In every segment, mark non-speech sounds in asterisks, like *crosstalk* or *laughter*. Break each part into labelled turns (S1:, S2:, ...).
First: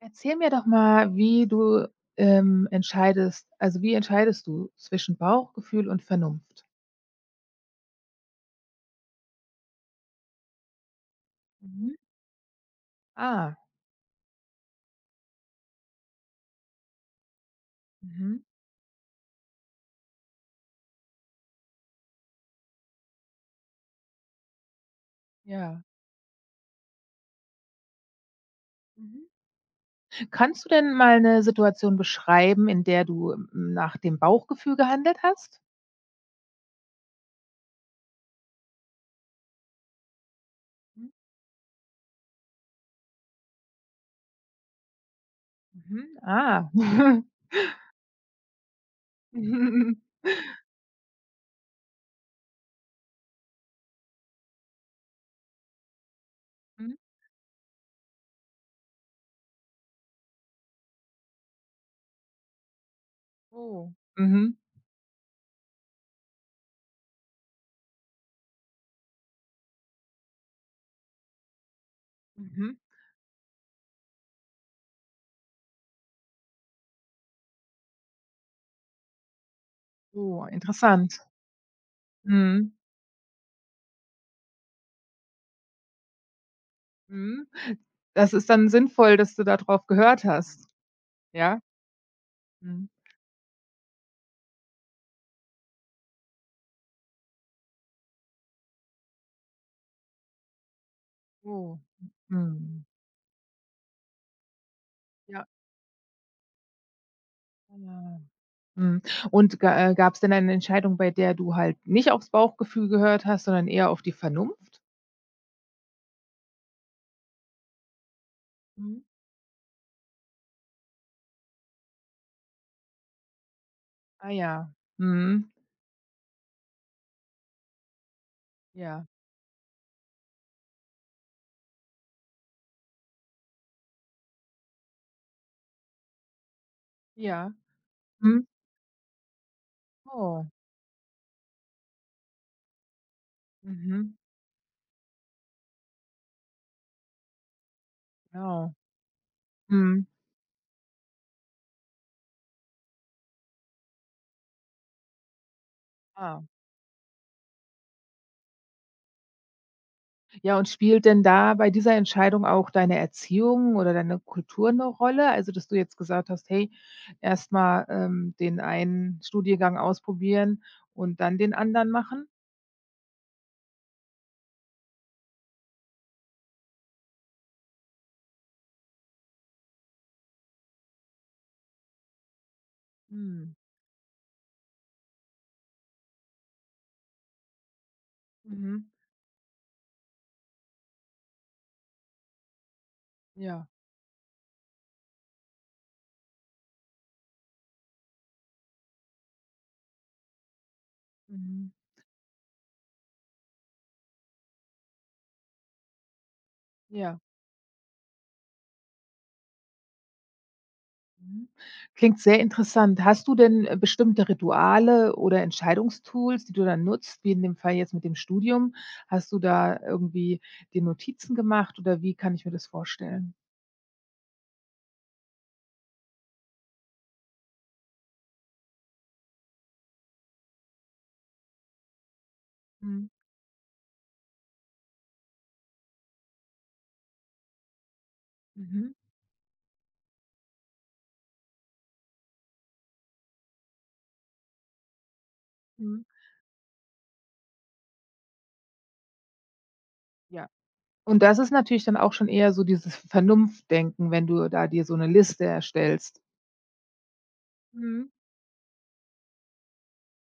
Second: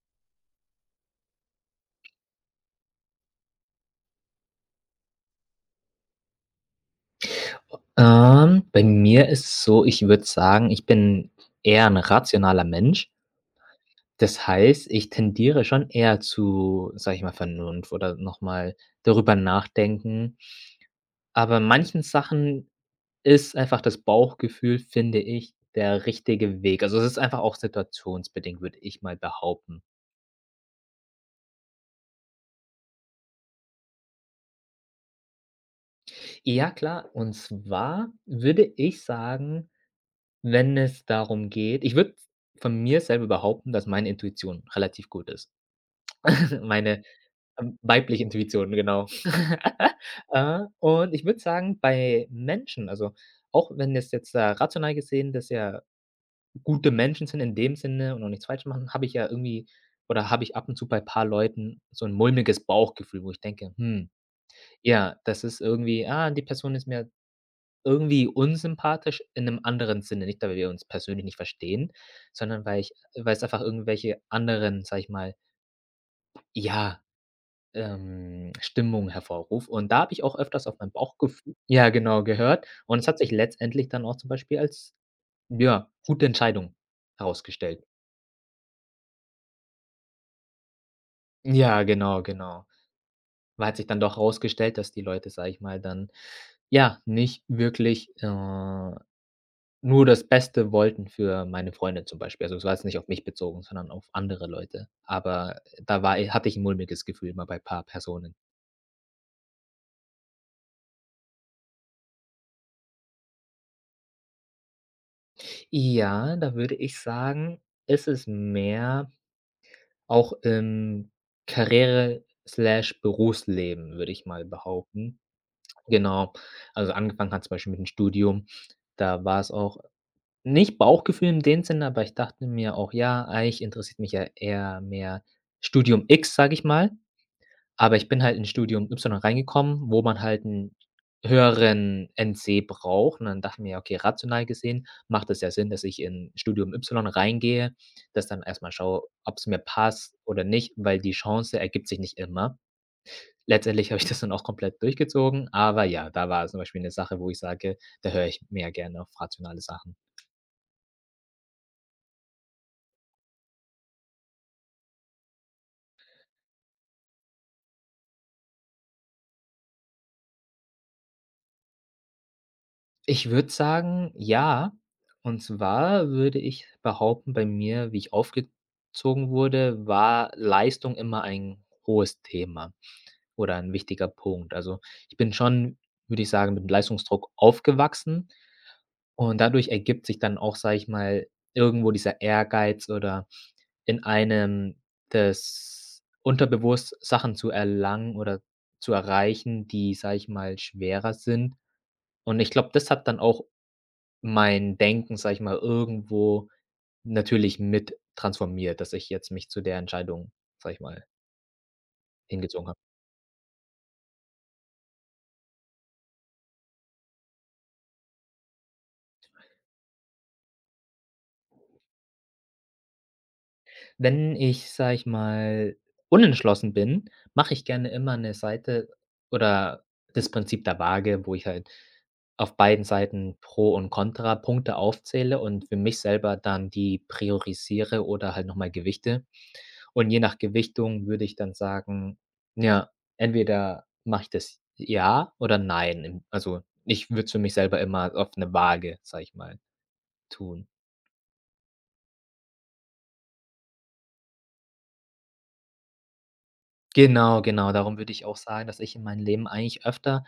S1: Erzähl mir doch mal, wie du entscheidest, also, wie entscheidest du zwischen Bauchgefühl und Vernunft?
S2: Bei mir ist es so, ich würde sagen, ich bin eher
S1: Mhm.
S2: ein rationaler Mensch.
S1: Ah,
S2: Das heißt, ich tendiere schon eher zu, sage ich mal, Vernunft oder
S1: mhm,
S2: noch mal darüber nachdenken. Aber in manchen Sachen ist einfach das Bauchgefühl, finde ich,
S1: ja.
S2: der richtige Weg. Also, es ist einfach auch situationsbedingt, würde ich mal
S1: Mhm.
S2: behaupten.
S1: Kannst du denn mal eine Situation beschreiben, in der du nach dem Bauchgefühl gehandelt hast?
S2: Ja, klar, und zwar würde ich sagen, wenn es
S1: Mhm.
S2: darum geht ich würde von mir selber behaupten, dass meine Intuition relativ gut ist.
S1: Mhm,
S2: *laughs*
S1: ah.
S2: Meine,
S1: *laughs*
S2: weibliche Intuition, genau. *laughs*
S1: Mhm.
S2: Und ich würde sagen, bei Menschen also, auch wenn es jetzt da rational gesehen dass ja gute Menschen sind in dem Sinne und auch nichts falsch machen, habe ich ja irgendwie oder habe ich ab und zu bei ein paar Leuten so ein mulmiges Bauchgefühl, wo ich denke:
S1: Oh,
S2: „Hm,
S1: mhm.
S2: ja, das ist irgendwie die Person ist mir irgendwie unsympathisch in einem anderen Sinne.“ Nicht, weil wir uns persönlich nicht verstehen, sondern
S1: Mhm.
S2: weil es einfach irgendwelche anderen, sage ich mal, ja, Stimmung hervorruft. Und da habe ich auch
S1: Oh,
S2: öfters auf mein
S1: interessant.
S2: Bauchgefühl, ja, genau, gehört.
S1: Mhm,
S2: Und es hat sich letztendlich dann auch zum Beispiel als, ja, gute Entscheidung
S1: mhm.
S2: herausgestellt.
S1: Das ist dann sinnvoll, dass du darauf gehört hast, ja?
S2: Ja, genau, genau.
S1: Mhm.
S2: Weil hat sich dann doch herausgestellt, dass die Leute, sage ich mal, dann, ja, nicht wirklich, nur das Beste wollten für meine
S1: Oh,
S2: Freundin zum Beispiel. Also, es war
S1: mhm.
S2: jetzt nicht auf mich bezogen, sondern auf andere Leute. Aber da war hatte ich ein mulmiges Gefühl mal bei ein paar
S1: Ja.
S2: Personen.
S1: Mhm. Und ga gab's denn eine Entscheidung, bei der du halt nicht aufs Bauchgefühl gehört hast, sondern eher auf die Vernunft?
S2: Ja, da würde ich sagen, ist es
S1: Mhm.
S2: mehr. Auch im Karriere/Berufsleben, slash Berufsleben, würde ich
S1: Ah
S2: mal
S1: ja.
S2: behaupten.
S1: Mhm.
S2: Genau. Also, angefangen hat zum Beispiel mit dem Studium.
S1: Ja.
S2: Da war es auch nicht Bauchgefühl in dem Sinne, aber ich dachte mir auch: „Ja, eigentlich interessiert mich ja eher mehr Studium X“, sage ich mal.
S1: Ja.
S2: Aber ich bin halt in
S1: Mhm.
S2: Studium Y reingekommen, wo man halt
S1: Oh.
S2: 'n höheren NC braucht, und dann dachte ich mir, ja: „Okay,
S1: Mhm.
S2: rational gesehen macht es ja Sinn, dass ich in Studium Y reingehe, das dann erst mal
S1: Genau.
S2: schaue, ob's mir
S1: Mhm.
S2: passt oder nicht, weil die Chance ergibt sich nicht immer.“ Letztendlich *laughs* habe ich das dann auch komplett durchgezogen, aber ja, da
S1: Ah.
S2: war zum Beispiel 'ne Sache, wo ich sage, da höre ich mehr gerne auf rationale Sachen.
S1: Ja, und spielt denn da bei dieser Entscheidung auch deine Erziehung oder deine Kultur 'ne Rolle? Also, dass du jetzt gesagt hast: „Hey, erst mal, den einen Studiengang ausprobieren und dann den anderen machen?“
S2: Ich würde sagen, ja. Und zwar würde ich behaupten, bei mir, wie ich aufgezogen wurde, war Leistung immer ein hohes Thema
S1: Mhm.
S2: oder ein wichtiger Punkt. Also, ich bin schon, würde ich sagen, mit 'm Leistungsdruck aufgewachsen,
S1: Mhm.
S2: und dadurch ergibt sich dann auch, sage ich mal, irgendwo dieser Ehrgeiz oder
S1: Ja.
S2: in einem das unterbewusst Sachen zu erlangen oder zu erreichen, die, sage ich mal, schwerer sind.
S1: Mhm.
S2: Und ich glaube, das hat dann auch mein Denken, sage ich mal, irgendwo
S1: Ja.
S2: natürlich mit transformiert, dass ich jetzt mich zu der Entscheidung, sage ich mal,
S1: Mhm. Klingt sehr
S2: hingezogen habe.
S1: interessant. Hast du denn, bestimmte Rituale oder Entscheidungstools, die du dann nutzt, wie in dem Fall jetzt mit dem Studium? Hast du da irgendwie dir Notizen gemacht oder wie kann ich mir das vorstellen?
S2: Wenn ich, sage ich mal, unentschlossen bin, mache ich gerne immer eine Seite oder das Prinzip der Waage, wo ich halt auf beiden
S1: Mhm.
S2: Seiten Pro und Contra Punkte aufzähle und für mich selber dann die priorisiere oder halt noch mal
S1: Mhm.
S2: gewichte. Und je nach Gewichtung würde ich dann sagen, ja, entweder mache ich das ja oder
S1: Mhm.
S2: nein. Im also, ich würde es für mich selber immer auf eine Waage, sage ich mal,
S1: Ja.
S2: tun.
S1: Und das ist natürlich dann auch schon eher so dieses Vernunftdenken, wenn du da dir so eine Liste erstellst.
S2: Genau, genau. Darum
S1: Mhm.
S2: würde ich auch sagen, dass ich in meinem Leben eigentlich öfter,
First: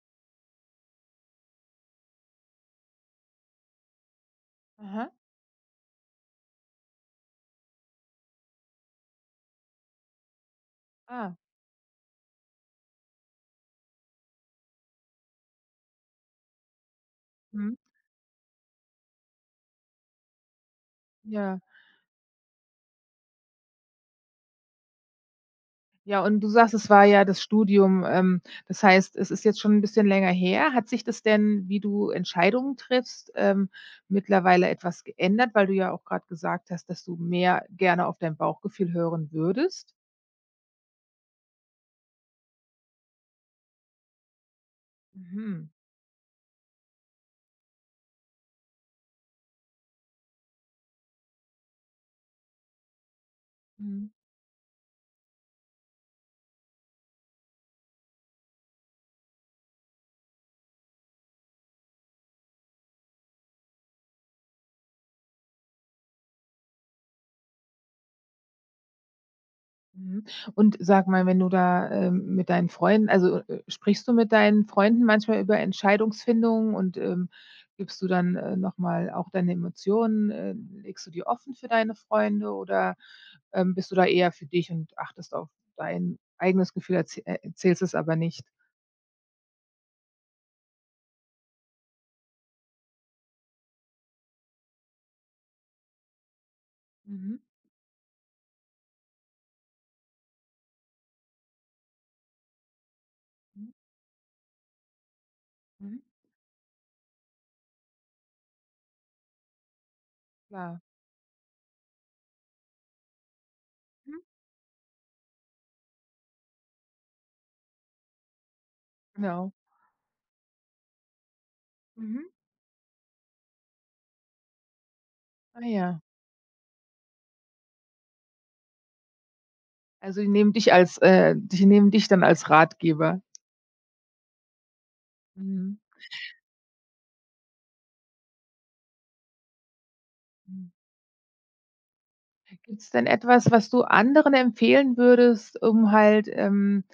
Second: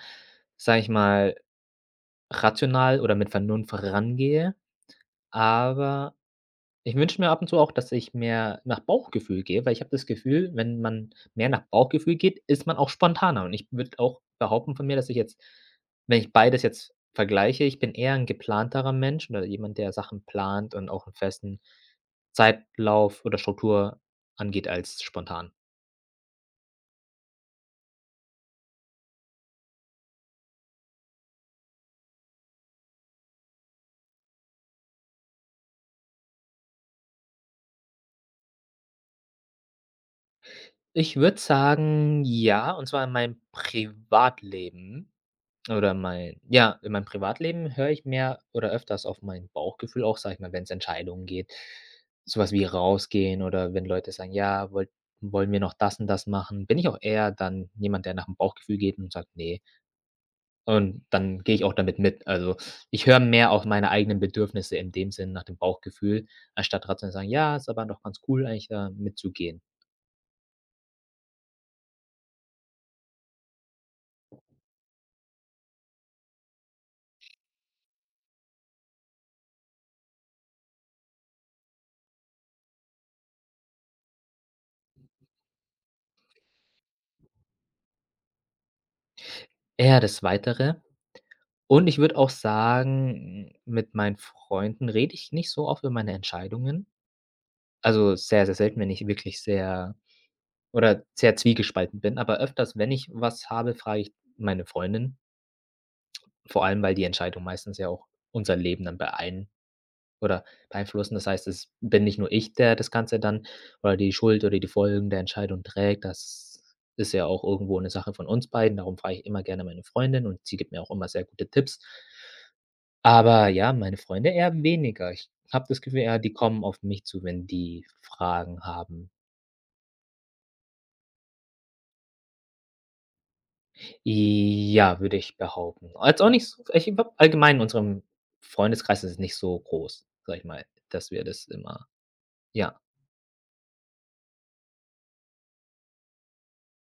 S2: sage ich mal, rational oder mit Vernunft rangehe,
S1: Aha.
S2: aber ich wünsche mir ab und zu auch, dass ich mehr nach Bauchgefühl gehe, weil ich habe das Gefühl, wenn man
S1: Ah.
S2: mehr nach Bauchgefühl geht, ist man auch spontaner. Und ich würde auch behaupten von mir, dass ich jetzt, wenn ich beides jetzt vergleiche,
S1: Mhm.
S2: ich bin eher ein geplanterer Mensch oder jemand, der Sachen plant und auch 'n
S1: Ja.
S2: festen Zeitlauf oder Struktur angeht als spontan.
S1: Ja, und du sagst, es war ja das Studium. Das heißt, es ist jetzt schon 'n bisschen länger her. Hat sich das denn, wie du Entscheidungen triffst, mittlerweile etwas geändert, weil du ja auch grad gesagt hast, dass du mehr gerne auf dein Bauchgefühl hören würdest?
S2: Ich würde sagen, ja, und zwar in meinem Privatleben.
S1: Mhm.
S2: Oder mein, ja, in meinem Privatleben höre ich mehr oder öfters auf mein Bauchgefühl auch, sage ich mal, wenn es Entscheidungen geht. Sowas wie rausgehen oder wenn
S1: Mhm.
S2: Leute sagen: „Ja, wollt wollen wir noch das und das machen?“ Bin ich auch eher dann jemand, der nach dem Bauchgefühl geht und sagt: nee. Und dann gehe ich auch damit mit. Also, ich höre mehr auf meine eigenen Bedürfnisse in dem Sinn nach dem Bauchgefühl, anstatt rational zu sagen: „Ja, ist aber doch ganz cool eigentlich da mitzugehen.“
S1: Mhm. Und sag mal, wenn du da, mit deinen Freunden, also, sprichst du mit deinen Freunden manchmal über Entscheidungsfindungen und, gibst du dann, noch mal auch deine Emotionen, legst du die offen für deine Freunde oder, bist du da eher für dich und achtest auf dein eigenes Gefühl, erzählst es aber nicht?
S2: Eher das Weitere. Und ich würde auch sagen, mit meinen Freunden rede ich nicht so oft über meine Entscheidungen.
S1: Mhm.
S2: Also, sehr, sehr selten, wenn ich wirklich sehr oder sehr zwiegespalten bin, aber öfters, wenn ich was
S1: Mhm.
S2: habe, frage ich meine Freundin,
S1: Mhm.
S2: vor allem, weil die Entscheidung meistens ja auch unser Leben dann oder
S1: Klar.
S2: beeinflussen. Das heißt, es bin nicht nur ich, der das Ganze dann oder die
S1: Mhm.
S2: Schuld oder die Folgen der Entscheidung trägt. Das ist ja auch irgendwo eine Sache von uns beiden. Darum frage ich immer
S1: Genau.
S2: gerne meine Freundin, und sie gibt mir auch immer sehr gute Tipps.
S1: Mhm.
S2: Aber ja, meine Freunde eher weniger. Ich
S1: Ah
S2: habe das
S1: ja.
S2: Gefühl, ja, die kommen auf mich zu, wenn die Fragen haben.
S1: Also, die nehmen dich als, die nehmen dich dann als Ratgeber.
S2: Ja, würde ich
S1: Mhm.
S2: behaupten. Jetzt auch nicht so, ich glaube allgemein in unserem Freundeskreis ist es nicht so groß, sage ich mal,
S1: Mhm.
S2: dass wir das immer, ja.
S1: Gibt's denn etwas, was du anderen empfehlen würdest, um halt,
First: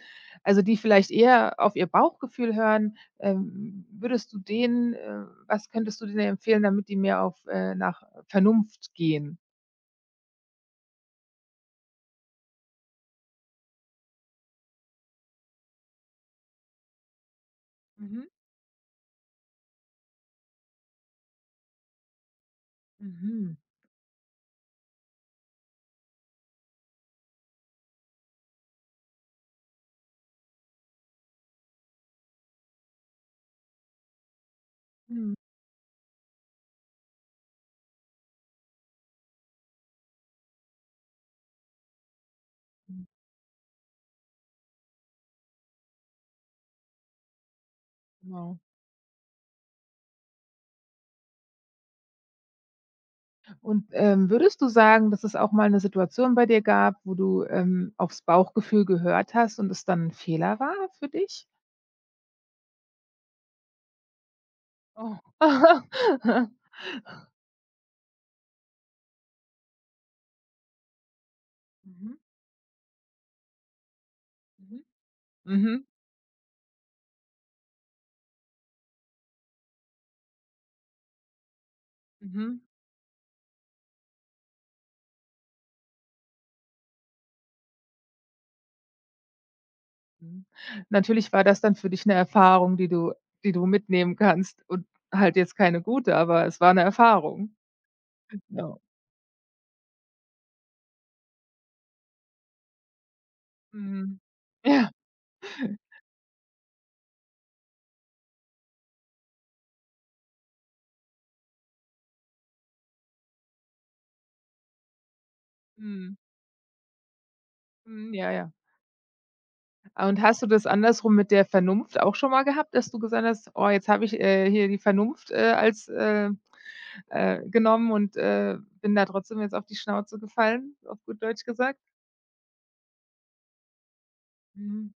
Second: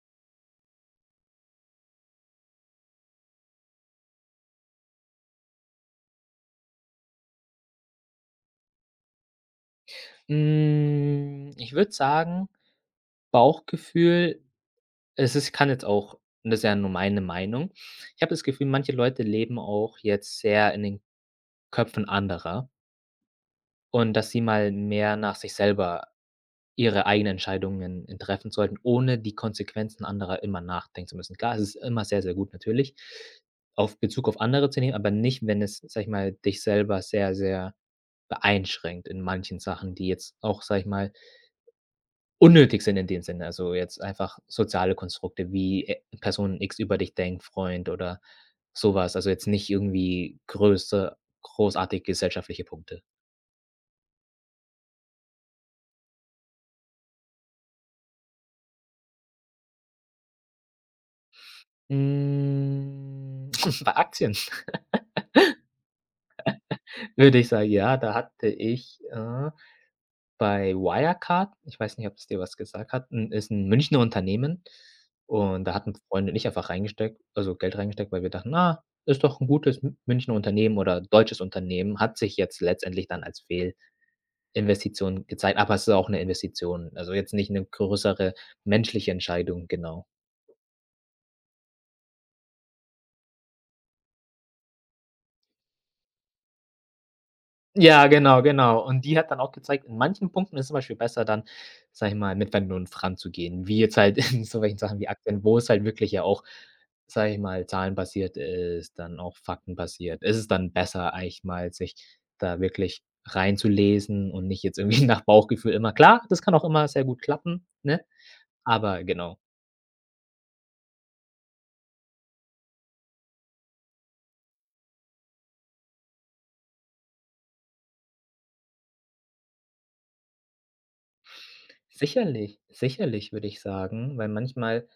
S1: also, die vielleicht eher auf ihr Bauchgefühl hören, würdest du denen, was könntest du denen empfehlen, damit die mehr auf, nach Vernunft gehen?
S2: Hm, ich würde sagen, Bauchgefühl, es ist kann jetzt auch und das ist ja nur meine Meinung. Ich
S1: Mhm,
S2: habe das Gefühl, manche Leute leben auch jetzt sehr in den Köpfen anderer
S1: mhm,
S2: und dass sie mal mehr nach sich selber ihre eigenen Entscheidungen, treffen sollten, ohne die Konsequenzen anderer immer nachdenken zu müssen. Klar, es ist immer sehr, sehr gut natürlich, auf Bezug auf andere zu nehmen, aber
S1: mhm,
S2: nicht, wenn es, sage ich mal, dich selber sehr, sehr beeinschränkt in manchen Sachen, die jetzt auch, sage ich mal, unnötig sind in
S1: Mhm,
S2: dem Sinne. Also jetzt einfach soziale Konstrukte, wie, Person X über dich denkt, Freund oder
S1: genau.
S2: sowas. Also jetzt nicht irgendwie größte großartig gesellschaftliche Punkte.
S1: Und, würdest du sagen, dass es auch mal eine Situation bei dir gab, wo du, aufs Bauchgefühl gehört hast und es dann ein Fehler war für dich?
S2: Hm, *laughs* bei Aktien.
S1: Oh. *laughs*
S2: Würde ich sagen, ja, da hatte ich, bei Wirecard, ich weiß nicht,
S1: Mhm,
S2: ob es dir was gesagt hat, 'n ist ein Münchner Unternehmen,
S1: mhm,
S2: und da
S1: Mhm.
S2: hatten Freunde nicht einfach reingesteckt, also, Geld reingesteckt, weil wir dachten: „Na, ist doch ein gutes M Münchner Unternehmen oder deutsches Unternehmen.“ Hat sich
S1: Mhm.
S2: jetzt letztendlich dann als Fehlinvestition gezeigt, aber es ist auch eine Investition, also, jetzt nicht eine größere menschliche Entscheidung, genau.
S1: Mhm. Natürlich war das dann für dich 'ne Erfahrung, die du mitnehmen kannst und halt jetzt keine gute, aber es war 'ne Erfahrung.
S2: Ja, genau,
S1: Ja.
S2: genau. Und die hat dann auch gezeigt, in manchen Punkten ist es zum Beispiel besser dann, sage ich mal, mit Wenden und Vern zu gehen, wie jetzt halt
S1: Mhm.
S2: *laughs* in so
S1: *laughs*
S2: welchen
S1: Ja.
S2: Sachen wie Aktien, wo es halt wirklich, ja auch, sage ich mal, zahlenbasiert ist, dann auch faktenbasiert. Ist es dann besser, eigentlich mal sich da wirklich reinzulesen und nicht jetzt irgendwie *laughs* nach Bauchgefühl immer.
S1: Mhm.
S2: Klar, das kann auch immer sehr gut klappen, ne?
S1: Mhm, ja, ja.
S2: Aber genau.
S1: Ah, und hast du das andersrum mit der Vernunft auch schon mal gehabt, dass du gesagt hast: „Oh, jetzt habe ich, hier die Vernunft, als genommen und, bin da trotzdem jetzt auf die Schnauze gefallen“, auf gut Deutsch gesagt?
S2: Sicherlich, sicherlich würde ich sagen, weil manchmal
S1: Mhm.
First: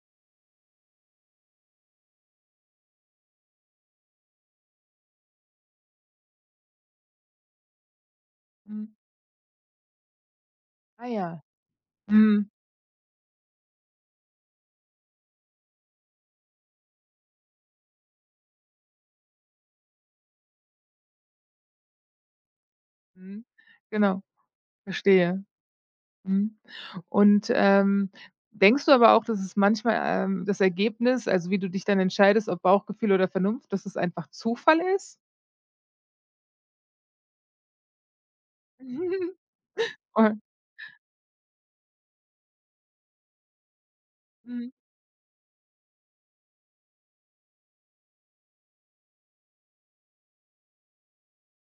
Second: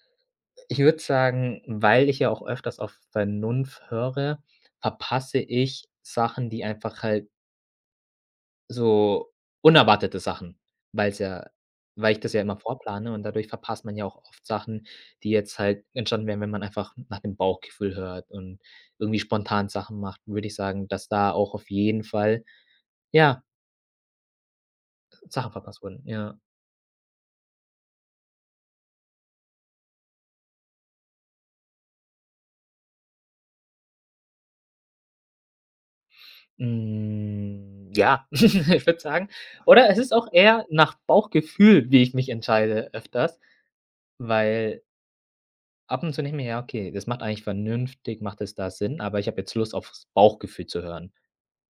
S2: ich würde sagen, weil ich ja auch öfters auf Vernunft höre, verpasse ich Sachen, die einfach halt
S1: Mhm.
S2: so, unerwartete Sachen,
S1: Ah
S2: weil's
S1: ja.
S2: ja weil ich das ja
S1: Mhm.
S2: immer vorplane, und dadurch verpasst man ja auch oft Sachen, die jetzt halt entstanden wären, wenn man einfach nach dem Bauchgefühl hört und irgendwie spontan Sachen macht, würde ich sagen, dass da auch auf jeden Fall, ja,
S1: Mhm. Genau, verstehe.
S2: Sachen verpasst wurden, ja.
S1: Mhm. Und, denkst du aber auch, dass es manchmal, das Ergebnis, also wie du dich dann entscheidest, ob Bauchgefühl oder Vernunft, dass es einfach Zufall ist?
S2: Hm, ja, *laughs* ich würde sagen,
S1: *laughs*
S2: oder es ist auch
S1: Oder
S2: eher nach Bauchgefühl, wie ich mich entscheide öfters.
S1: Mhm.
S2: Weil ab und zu denke ich mir: „Ja, okay, das macht eigentlich vernünftig macht es da Sinn, aber ich habe jetzt Lust, aufs Bauchgefühl zu hören.“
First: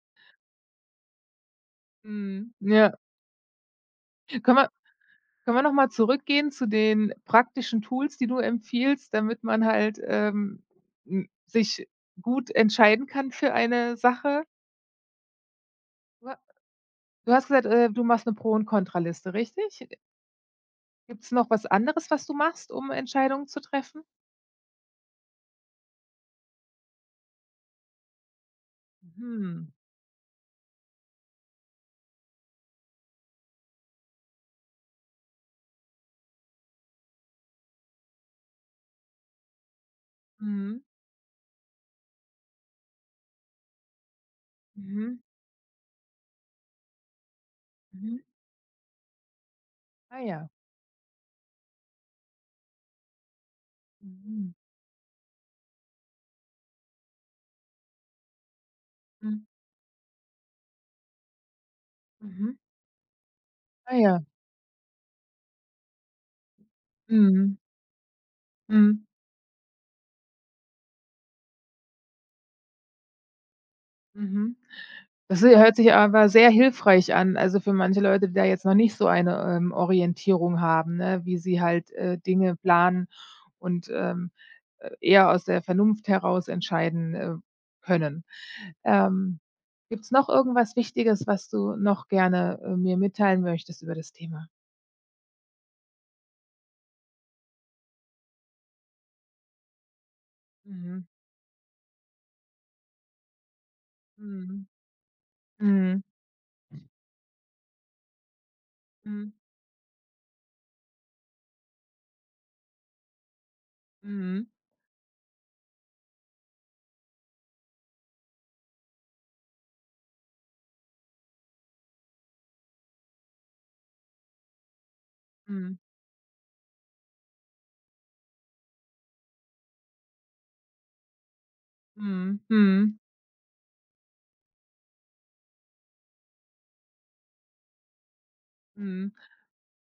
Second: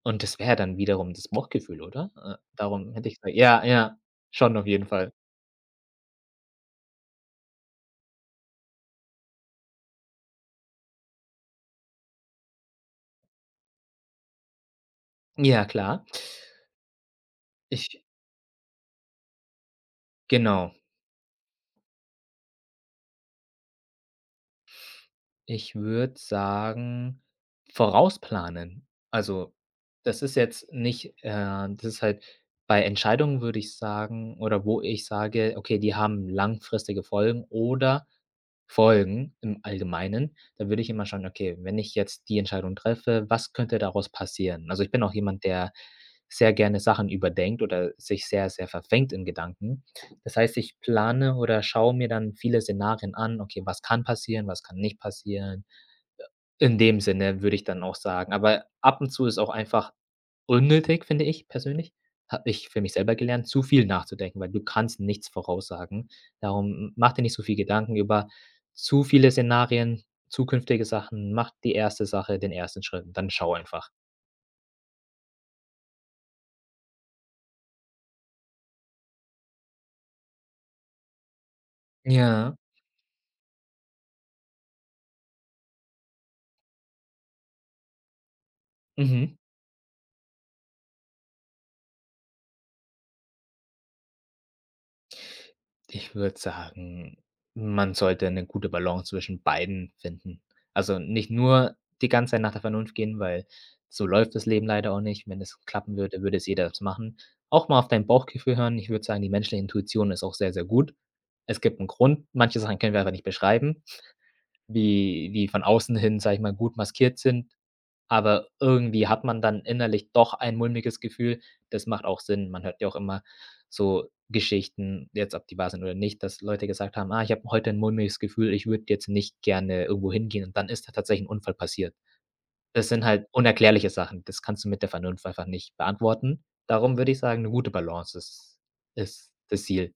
S2: Und das wäre dann wiederum das Bauchgefühl, oder? Äh,
S1: Mhm,
S2: darum
S1: ja.
S2: hätte ich gesagt, ja, ja, schon
S1: Können
S2: auf
S1: wir
S2: jeden Fall.
S1: können wir noch mal zurückgehen zu den praktischen Tools, die du empfiehlst, damit man halt, sich gut entscheiden kann für eine Sache?
S2: Ja, klar.
S1: Du ha du hast gesagt,
S2: Ich,
S1: du machst eine Pro- und Kontraliste, richtig?
S2: genau.
S1: Gibt es noch was anderes, was du machst, um Entscheidungen zu treffen?
S2: Ich würde sagen, vorausplanen. Also,
S1: Mhm.
S2: das ist jetzt nicht, das ist halt bei Entscheidungen, würde ich sagen, oder wo ich sage: „Okay, die haben langfristige Folgen oder Folgen im Allgemeinen.“ Da würde
S1: Mhm.
S2: ich immer schauen: „Okay, wenn ich jetzt die Entscheidung treffe, was könnte daraus passieren?“ Also, ich bin auch
S1: Mhm.
S2: jemand, der sehr gerne Sachen überdenkt oder
S1: Mhm.
S2: sich sehr, sehr verfängt in Gedanken.
S1: Ah
S2: Das
S1: ja.
S2: heißt, ich plane oder schaue mir dann viele Szenarien an. Okay, was kann passieren,
S1: Mhm.
S2: was kann nicht passieren? In dem Sinne würde ich dann auch sagen. Aber ab und zu ist
S1: Mhm.
S2: auch einfach unnötig, finde ich persönlich. Habe
S1: Mhm.
S2: ich für mich selber gelernt, zu viel
S1: Ah ja.
S2: nachzudenken, weil du kannst nichts voraussagen. Darum mach dir nicht so viel
S1: Mhm.
S2: Gedanken über zu
S1: Mhm.
S2: viele Szenarien, zukünftige Sachen. Mach die erste Sache, den ersten Schritt und dann schau einfach.
S1: Mhm. Das hö hört sich aber sehr hilfreich an, also, für manche Leute, die da jetzt noch nicht so eine, Orientierung haben, ne, wie sie halt,
S2: Ja.
S1: Dinge planen und, eher aus der Vernunft heraus entscheiden, können.
S2: Mhm.
S1: Ähm, Gibt's noch irgendwas Wichtiges, was du noch gerne, mir mitteilen möchtest über das Thema?
S2: Ich würde sagen, man sollte eine gute Balance zwischen beiden finden. Also,
S1: Mhm.
S2: nicht nur die ganze Zeit nach der Vernunft gehen, weil so läuft das Leben
S1: Mhm.
S2: leider auch nicht. Wenn es klappen
S1: Mhm.
S2: würde, würde es jeder so machen. Auch mal auf dein Bauchgefühl hören. Ich würde sagen, die
S1: Mhm.
S2: menschliche Intuition ist auch sehr, sehr gut. Es gibt einen Grund. Manche Sachen können wir einfach nicht beschreiben,
S1: Mhm.
S2: wie von außen hin, sage ich mal, gut maskiert sind. Aber irgendwie hat man dann innerlich doch ein mulmiges Gefühl. Das macht auch Sinn. Man hört ja auch immer so Geschichten, jetzt ob die wahr
S1: Mhm.
S2: sind oder nicht, dass Leute gesagt haben: „Ah, ich habe heute ein mulmiges Gefühl, ich würde jetzt nicht gerne irgendwo hingehen.“ Und dann ist da tatsächlich ein Unfall passiert.
S1: Mhm,
S2: Das
S1: mhm,
S2: sind halt unerklärliche Sachen. Das kannst du mit der Vernunft einfach nicht beantworten. Darum würde ich sagen, eine gute Balance ist
S1: mhm.
S2: ist das Ziel.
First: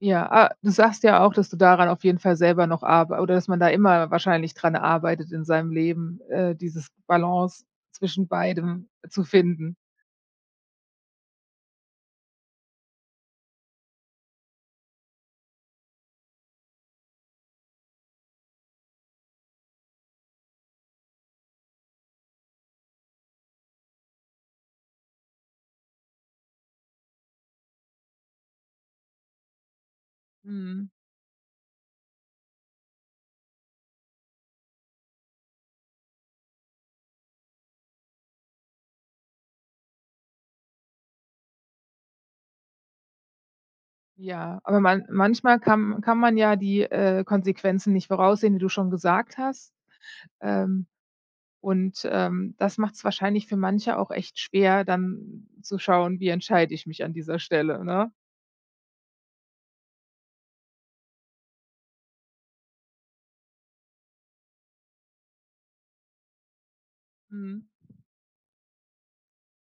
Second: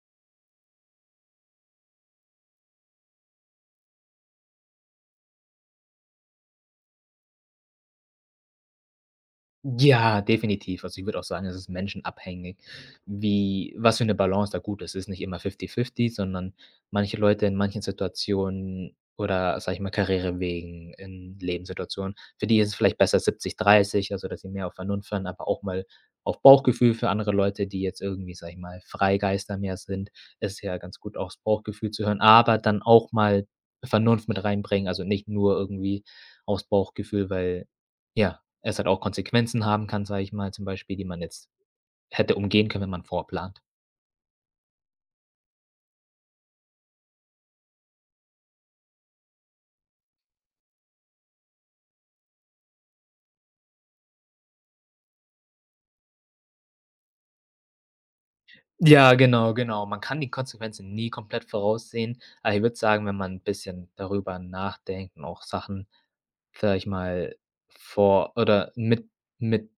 S1: Ja, ah, du sagst ja auch, dass du daran auf jeden Fall selber noch arbei oder dass man da immer wahrscheinlich dran arbeitet in seinem Leben, dieses Balance zwischen beidem zu finden.
S2: Ja, definitiv. Also, ich würde auch sagen, es ist menschenabhängig, wie was für eine Balance da gut ist. Es ist nicht immer fifty-fifty, sondern manche Leute in manchen Situationen oder, sage ich mal, Karriere wegen, in Lebenssituationen, für die ist es vielleicht besser 70-30, also, dass sie mehr auf Vernunft hören, aber auch mal auf Bauchgefühl. Für andere Leute, die jetzt irgendwie, sage ich mal, Freigeister mehr sind, ist ja
S1: Mhm,
S2: ganz gut, auch das Bauchgefühl zu hören, aber dann auch mal Vernunft mit reinbringen, also, nicht nur irgendwie aus Bauchgefühl, weil ja. Es halt auch Konsequenzen haben kann, sage ich mal, zum Beispiel, die man jetzt hätte umgehen können, wenn man vorplant.
S1: ja, aber man manchmal kann man ja die, Konsequenzen nicht voraussehen, die du schon gesagt hast, ähm, und das macht's wahrscheinlich für manche auch echt schwer, dann zu schauen: „Wie entscheide ich mich an dieser Stelle“, ne?
S2: Ja, genau, genau. Man kann die Konsequenzen nie komplett voraussehen, aber ich würde sagen, wenn man ein bisschen darüber nachdenkt und auch Sachen, sage ich mal,
S1: Mhm.
S2: vor oder mit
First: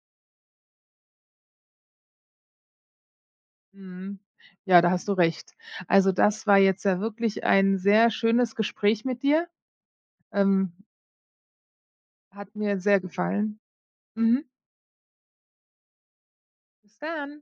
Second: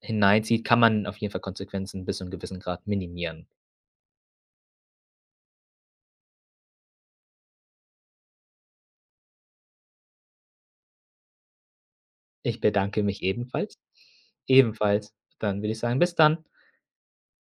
S2: hineinzieht, kann man auf jeden Fall Konsequenzen bis zu einem gewissen Grad minimieren.
S1: Mhm. Ja, da hast du recht. Also, das war jetzt ja wirklich ein sehr schönes Gespräch mit dir. Ähm, Hat
S2: Ich
S1: mir sehr
S2: bedanke mich
S1: gefallen.
S2: ebenfalls.
S1: Mhm.
S2: Ebenfalls. Dann würde ich sagen, bis dann.
S1: Bis dann.